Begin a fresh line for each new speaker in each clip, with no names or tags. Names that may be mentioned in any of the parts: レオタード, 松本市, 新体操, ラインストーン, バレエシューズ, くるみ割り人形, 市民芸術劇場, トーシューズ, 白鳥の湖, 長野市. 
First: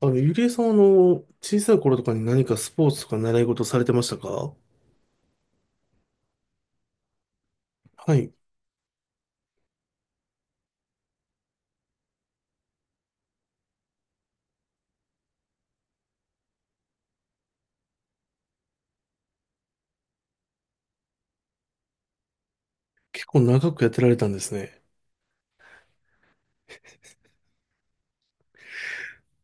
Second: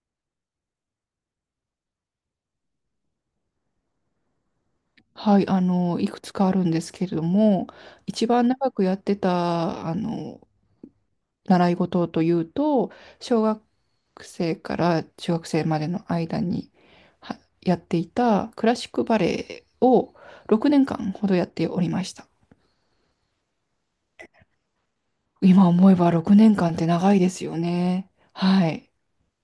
ゆりえさんは、小さい頃とかに何かスポーツとか習い事されてましたか？
はい、いくつかあるんですけれども、
は
一
い。
番長くやってた、習い事というと、小学生から中学生までの間にはやっていたクラシックバレエを6年間ほどやっておりました。
結構長くやってられたんですね。
今思えば6年間って長いですよね。はい。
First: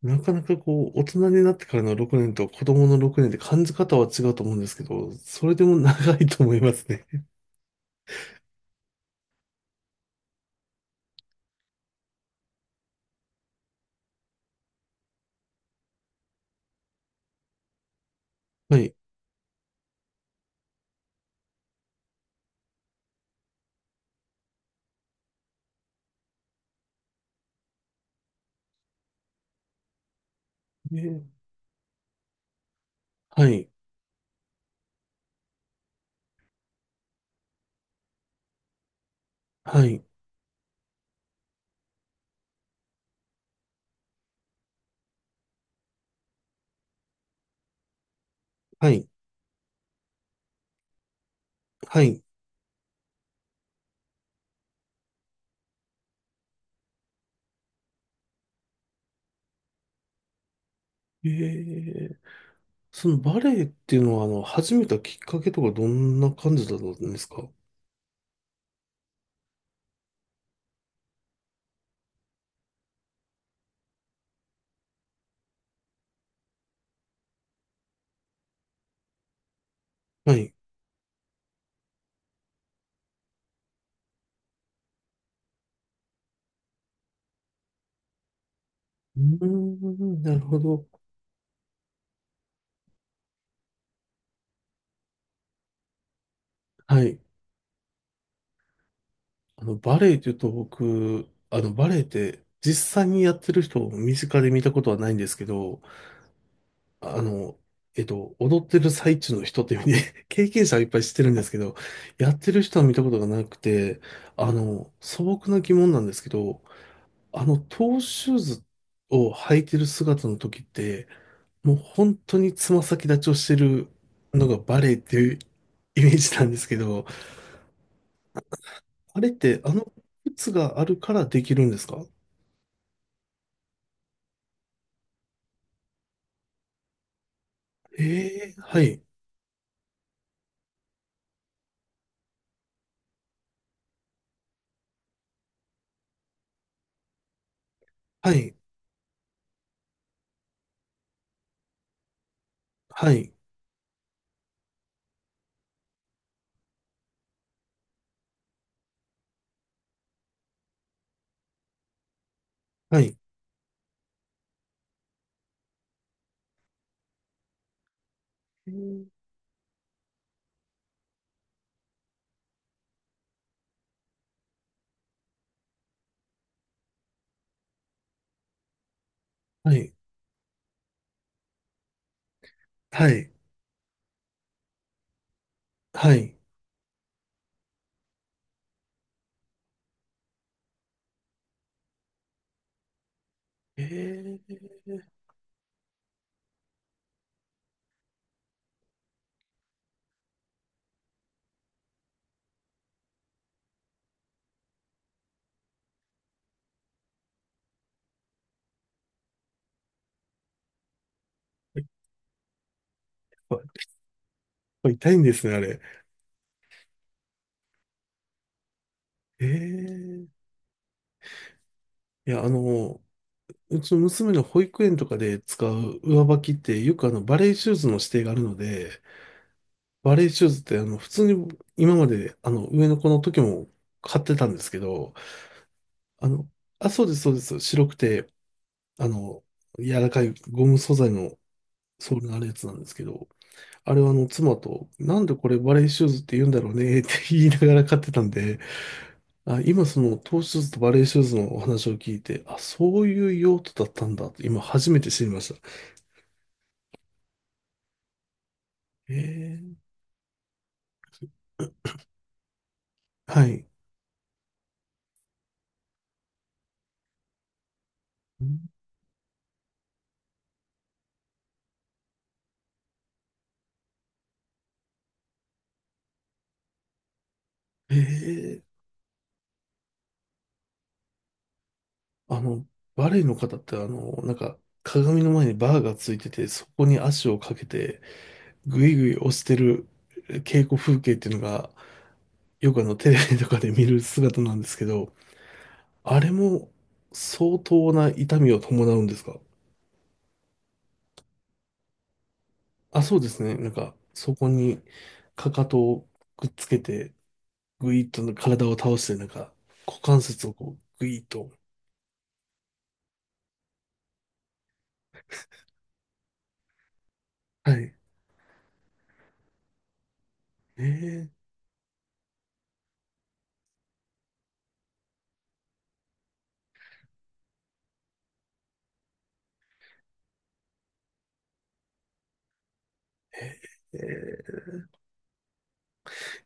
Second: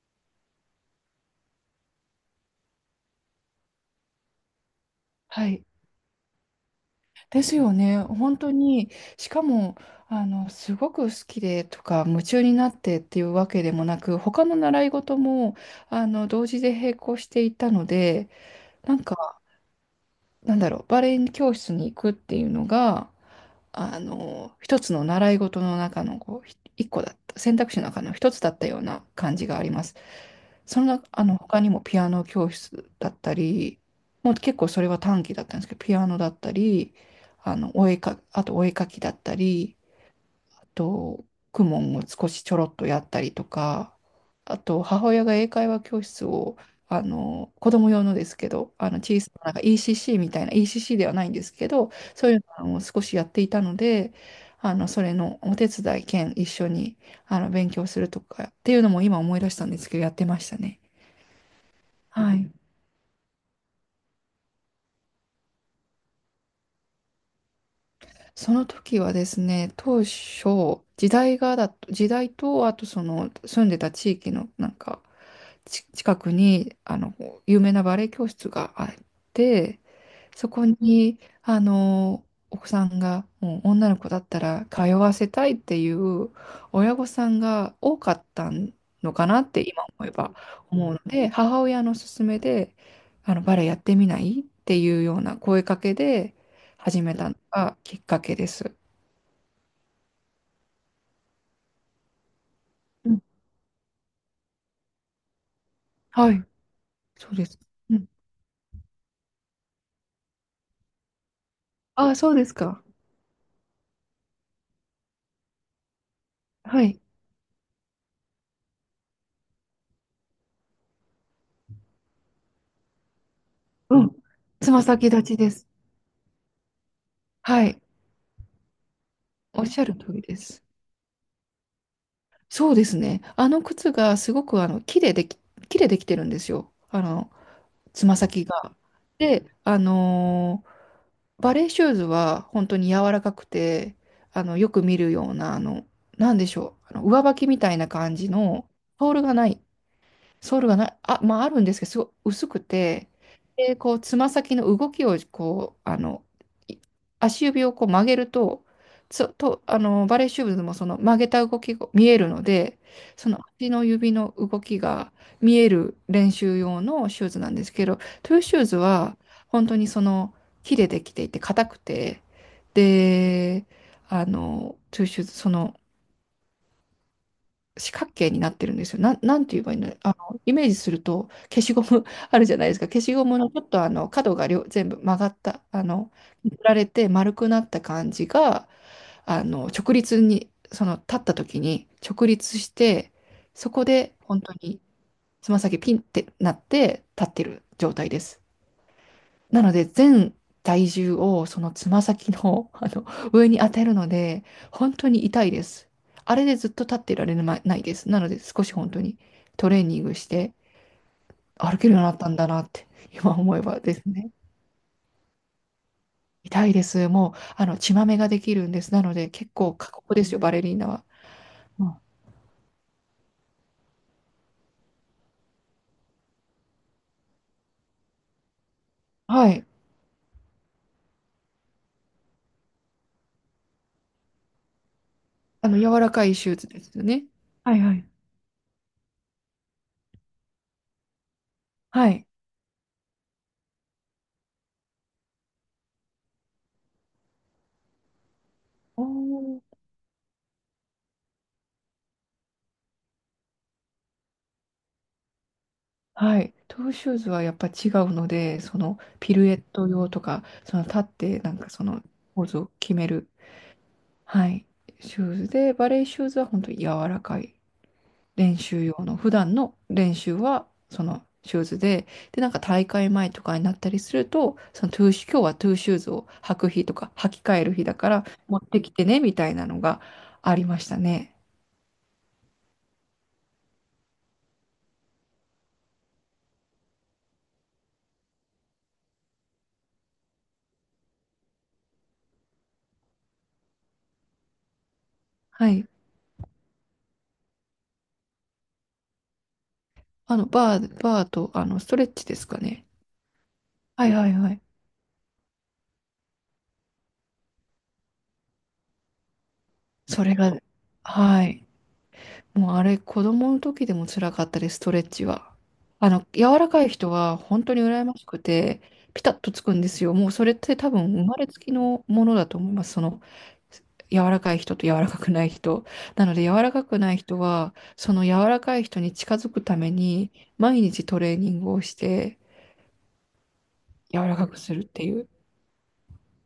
なかなかこう、大人になってからの6年と子供の6年って感じ方は違うと思うんですけど、そ
は
れで
い。
も長いと思いますね。
ですよね。本当に、しかも、すごく好きでとか、夢中になってっていうわけでもなく、他の習い事も、同時で並行していたので、
はい。
なんか、なんだろう、バレエ教室に行くっていうのが、一つの習い事の中の、こう、一個だった、選択肢の中の一つだったような感じがあります。その
え
中、
ー、
他にもピアノ教室だった
はい。
り、もう結構それは短期だったんですけど、ピアノだったり、あの、お絵か、あとお絵描きだったり、
はい。
あと、公文を少しちょろっとやったりとか、あと、母親が英会話教室を、子供用のですけど、
はい。
小さな、なんか ECC みたいな、ECC ではないんですけど、
はい。
そういうのを少しやっていたので、それのお手伝い兼一緒に、勉強するとかっていうのも今思い出したんですけど、やってましたね。
えー、
はい。
そのバレエっていうのは、始めたきっかけとかどんな感じだったんですか？
その時はですね、当初、時代と、あとその住んでた地域のなんか、近くに、有名なバレエ教室があって、
は
そ
い。
こに、お子さんが、もう女の子だったら通わせたいっていう親御さんが多かったの
う
かな
ー
って今思え
ん、
ば
なるほど。
思うので、母親の勧めで、バレエやってみないっていうような声かけで
は
始め
い。
たのがきっかけです。
バレエって言うと僕、バレエって実際
う
に
ん。
やってる人を身近で見たことはないんですけど、
はい、
あ
そうで
の、
す。うん。
踊ってる最中の人っていう意味で 経験者はいっぱい知ってるんですけど、
ああ、
や
そう
っ
で
て
す
る人
か。
は見たことがなくて、素朴な疑問なんですけど、
はい。
トーシューズを履いてる姿の時って、もう本当につま先立ちをしてる
うん。
のが
つ
バ
ま
レエっ
先
て
立
い
ち
う
です。
イメージなんですけど、
はい。
あれって
おっ
あ
しゃ
の
る通りで
靴
す。
があるからできるんですか？
そうですね。あの靴がすごくあの木ででき、木でできてるんですよ。あの、つま先
ええ、
が。
はい、
で、バレーシューズは本当に柔らかくて、よく見るような、なんでしょう、あの上履きみたいな感じ
はい、
の、ソールがない、ソールがない、あ、まああるんですけど、すごい薄くて、
はい、
で、こう、つま先の動きを、こう、い足指をこう曲げると、つと、あの、バレーシューズもその曲げた動きが見えるので、
はい、
その足の指の動きが見える練習用のシューズなんですけど、トゥーシュー
う
ズ
ん、
は、本当にその、木でできていて、硬くて、で、トゥーシューズ、その、四角形になってるんですよ。なんて言えば
は
いい
い、
の、イメージすると消しゴム あるじゃないですか。消
は
しゴ
い、
ムのちょっとあの角が両全部曲がった、
はい。
振られて丸くなった感じが、直立に、その立った時に直立して、そこで
え
本当
え、
につま先ピンってなって立ってる状態です。なので、全体重をそのつま先の、あの上に当てるので、本当に痛いです。あれでずっと立ってられなないです。なので、少し本当にトレーニングして歩
や
けるよ
っ
うになったんだなって、今
ぱ
思
や
えば
っ
ですね。
ぱ痛いんですね、あれ。
痛いです。もう、血まめができるんです。なので、結構過酷
え
ですよ、
え、
バレリーナは。うん。
いや、あの、うちの娘の保育園とかで使う上履きって、よくバレエシューズの指定があるので、
はい。
バレエシューズって、普通に今まで、上の子の時も買ってたんですけど、
あの、柔らか
あ
い
の、
手術で
あ、
すよ
そうです、
ね。
そうです。
はい
白
は
く
い。
て、あの、柔らかいゴム素材の
は
ソー
い。
ルのあるやつなんですけど、あれはあの妻と、なんでこれバレーシューズって言うんだろうねって言いながら買ってたんで、
お
あ、
ー。
今そのトーシューズとバレーシューズのお話を聞いて、あ、そういう用途だったんだと今初めて知りました。
はい。トゥーシューズはやっぱ違うので、そのピルエッ
え
ト用とか、その立ってなんかそのポーズを決める、
ー、はい。
はい、シューズで、バレーシューズは本当に柔らかい練習用の、普段の練習はそのシューズで、で、なんか大会前とかになったりすると、そのトゥーシュ、今日はトゥーシューズを履く日とか、履き替える日だ
え
から持っ
ー、
てきてね、みたいなのがありましたね。
あの、バレーの方ってあの、なんか鏡の前にバーがついてて、そこに足をかけて、ぐいぐい押してる稽古風景っていうのが、よくあのテレビとかで見る姿なんですけど、
はい。
あれも相当な痛みを伴うんですか？
バーと、ストレッチですかね。
あ、そうですね。なんか、
はいはい
そこ
はい。
に、かかとをくっつけて、ぐいっと体を倒して、なんか、股関
それ
節を
が、
こう、ぐいっ
は
と。
い。もうあれ、子供の時でも辛かったです、ストレッチは。柔らかい人は本
は
当に
い。
羨ましくて、ピタッとつくんですよ。もうそれって多分生
ええ、
まれつきのものだと思います。その、柔らかい人と柔らかくない人。なので、柔らかくない人は、その柔らかい人に近づくために、毎日トレーニングをして、
え
柔らかく
え、
するっていう。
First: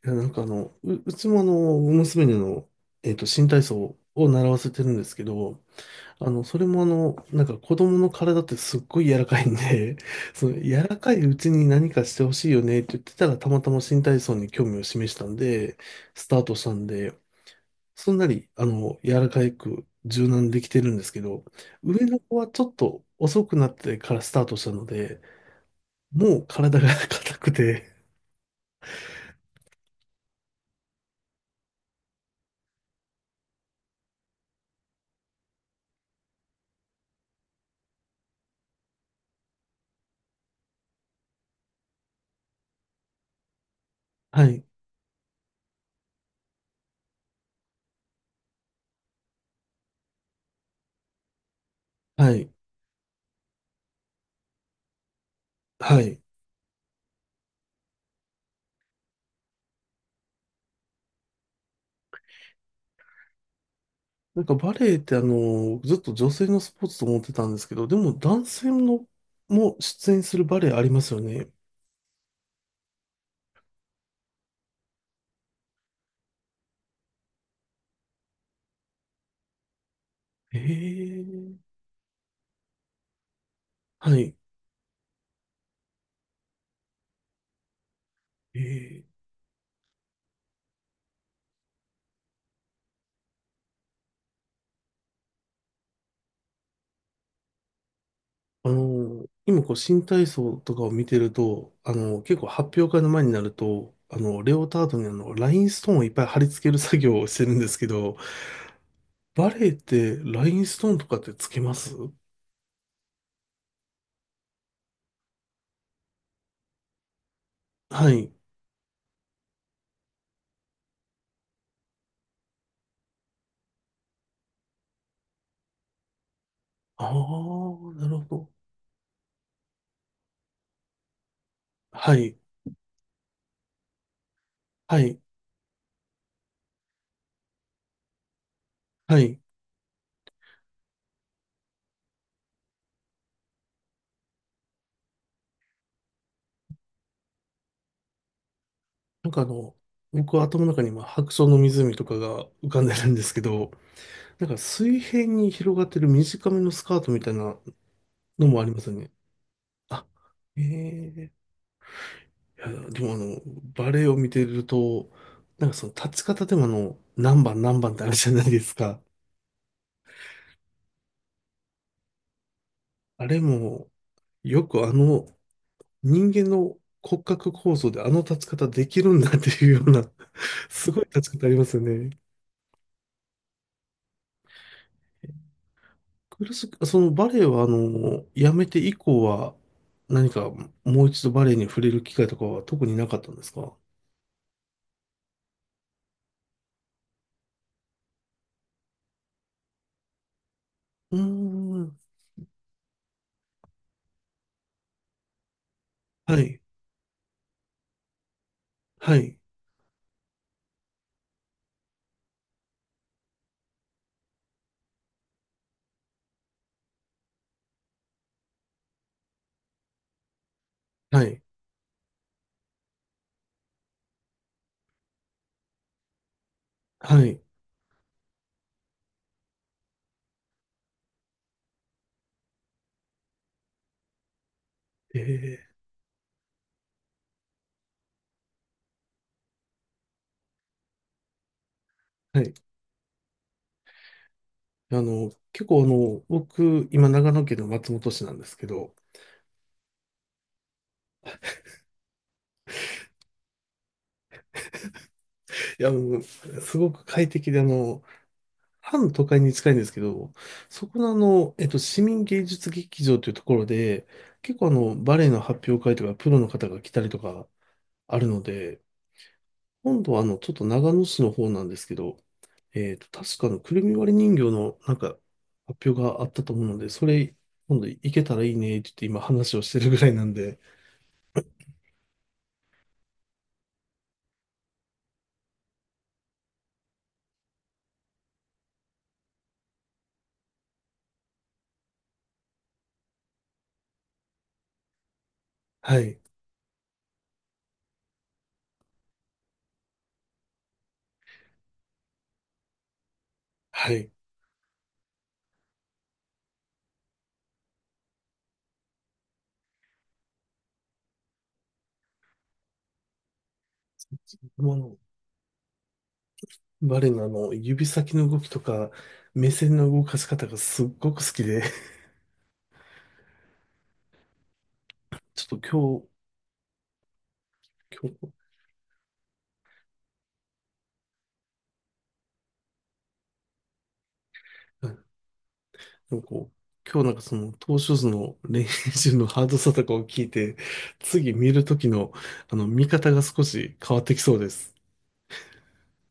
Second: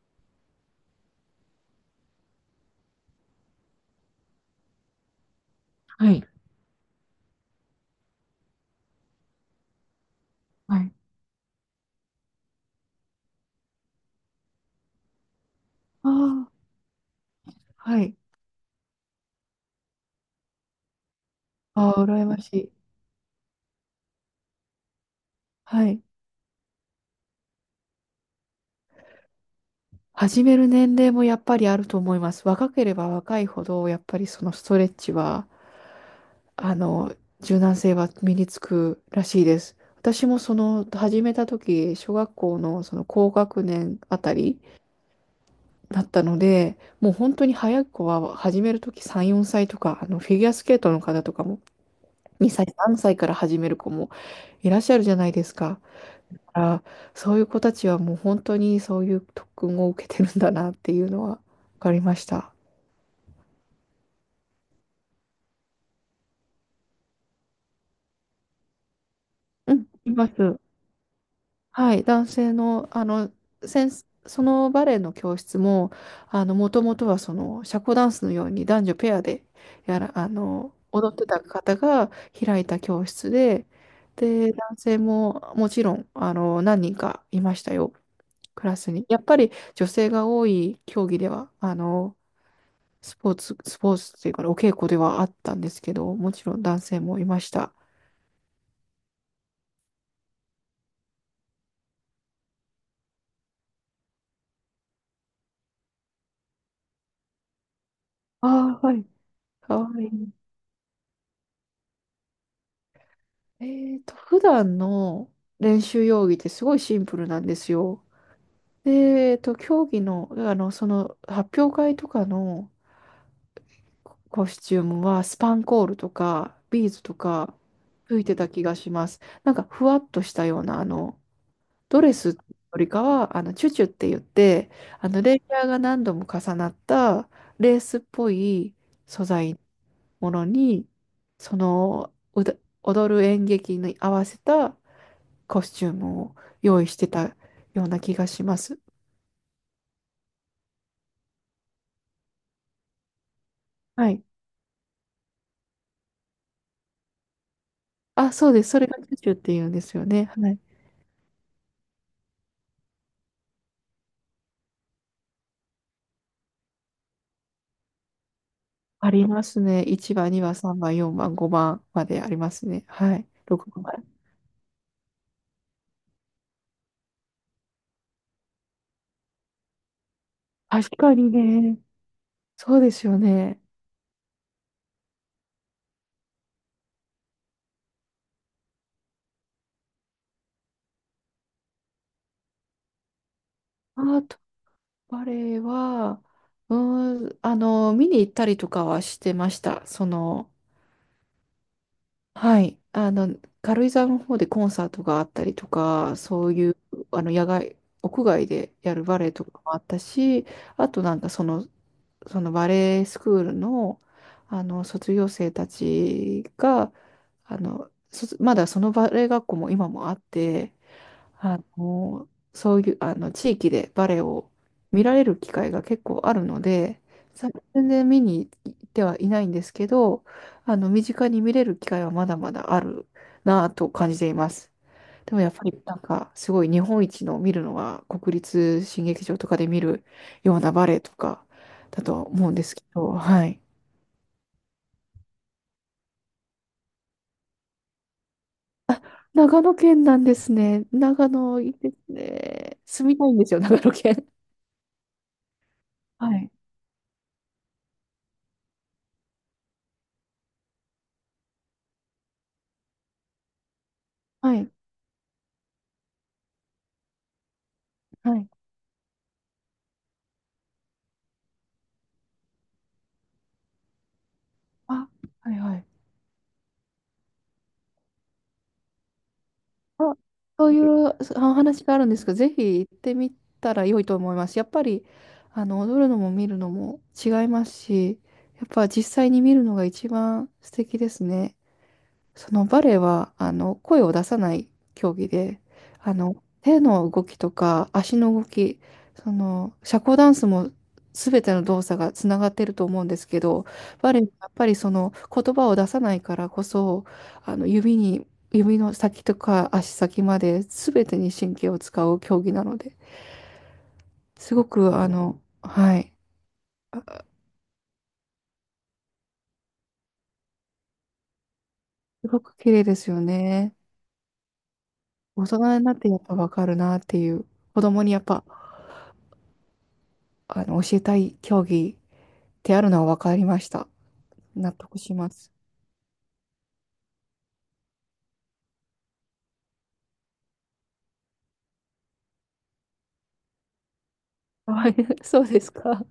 いや、なんかあの、う、うちもあの、娘にあの、えっと、新体操を習わせてるんですけど、
はい。
それもあの、なんか子供の体ってすっごい柔らかいんで、その
は
柔
い。
らかいうちに何かしてほしいよねって言ってたら、たまたま新体操に興味を示したんで、
あ
スター
あ、
トしたんで、
は
そ
い。
んなに、柔らかく柔軟にできてるんですけど、
ああ、
上の
羨
子
ま
は
し
ちょ
い。
っと遅くなってからスタートしたので、
はい。
もう体が 硬くて、
始める年齢もやっぱりあると思います。若ければ若いほど、やっぱりそのストレッチは、あの、柔軟性は身につくらしいです。私もその始めた時、小学校のその高学年あた
は
り
い、
だったので、もう本当に早い子は始める時3、4歳とか、あのフィギュアスケートの方とかも
はい、
2歳、3歳から始める子もいらっしゃるじゃないですか。
はい。
だからそういう子たちはもう本当にそういう特訓を受けてるんだなっていうのは分かりました。
なんかバレエってあの、ずっと女性のスポーツと思ってたんですけど、でも男性の
う
も
ん、い
出演
ま
する
す。
バレエありますよね。
はい、男性の、先生そのバレエの教室も、もともとはその、社交ダンスのように男女ペアで、やら、あ
え
の、踊ってた
え、
方が開いた教室で、
はい。
で、男性ももちろん、何人かいましたよ、クラスに。
ええ、
やっぱり女性が多い競技では、スポーツっていうか、お稽古ではあったんですけど、もちろん男性もいました。
今こう新体操とかを見てると、結構発表会の前になると、レオタードにあの、ラインストーンをいっぱい貼り付ける作業をしてるんですけど、
ああ、はい。
バレエっ
かわい
て
い。
ラインストーンとかってつけます
えーと、普段の練習用着ってすごいシンプルなんですよ。
はい。
で、えーと、競技の、その発表会とかのコスチュームはスパンコールとかビーズ
ああ、
とか
なる
吹い
ほ
てた
ど。
気がします。なんかふわっとしたような、ドレ
は
スよ
い。
りかは、チュチュって言って、
はい。
レイヤーが何度も重なったレースっぽい
は
素
い。
材ものに、その、うだ踊る演劇に合わせたコスチュームを用意してたような気がします。
なんかあの、僕は頭の中に今、白鳥の湖とかが浮かんでるんですけど、
はい。
なんか水平に広がってる短めのスカートみたいな
あ、
の
そう
も
で
あ
す。
り
そ
ま
れ
すよ
がチ
ね。
ュチュって言うんですよ
あ、
ね。はい。
ええ、いや、でもあの、バレエを見てると、なんかその立ち方でもあの、何番何番ってあるじゃないですか。
ありますね。1番、2番、3番、4番、5番までありますね。は
あ
い。
れ
6番
も、
まで。
よくあの、人間の骨格構造であの立ち方できるんだっていうような、す
確
ごい
かに
立ち方あります
ね。
よね。
そうですよね。
苦しく、そのバレエはあの、やめて以降は、何かもう一度バレエに触れる機会とかは特になかったんですか？
アートバレエは、見に行ったりとかはしてました。その、
うーん。
はい。軽井沢の方でコンサートがあったりとか、
は
そう
い。
いう、野外、屋外でやる
は
バレエ
い。
とかもあったし、あとなんかその、そのバレエスクールの、あの、卒業生たちが、あの、卒まだそのバレエ学校も今もあって、
はい。
あの、そういう、地域でバレエを見られる機会が結構あるので、
はい。
全然見に行ってはいないんですけど、身近に見れる機会はまだまだあるなぁと感じています。でもやっ
え
ぱりなんか、すごい日本一の見るのは国立新劇場とかで見るようなバレエとかだと
ー、は
思うんで
い。
すけど、はい。
結構あの、僕、今長野県の松本市なんですけど、
長野県なんですね。長野いいですね。住みたいんですよ、長野県。
いや、もう、
はい。
すごく快適で、半都会に近いんですけど、そこのあの、えっと、市民芸術劇場というところで、
は
結構あ
い。
の、バレエの発表会とか、プロの方が来たりとかある
は
の
い。
で、今度はあの、ちょっと長野市の方なんですけど、えっと、確かあの、くるみ割り人形のなん
あ、
か、
はいはい。
発表があったと思うので、それ、今度行けたらいいね、って言って今話をしてるぐらい
あ
なんで、
そういうお話があるんですけど、ぜひ行ってみたら良いと思います。やっぱり、踊るのも見るのも違いますし、やっぱ実際に見るのが一番素敵ですね。そのバレエはあの声を出さない競技で、
は
あ
い、
の手の動きとか足の動き、その社交ダンスも全ての動作がつながってると思うんですけど、
はい。
バレエはやっぱりその言葉を出さないからこそ、あの指に指の先とか足先まで全てに神経を使う競技なので、すごく
も
あの、はい、
う、バレの
あ、
あの、指先の動きとか、目線の動かし方がすっごく好きで、
すごく綺麗ですよね。大
ちょっと
人になってやっぱわかるなっていう、子供
今
に
日、
やっ
今日、
ぱ
は
教えたい競技ってあるのは分かりました。納得し
い、
ます。
なんかこう、今日なんかその、投手図の練習のハードさとかを聞いて、次見るときの、見方が少し変わってきそうで す。
はい、そうですか。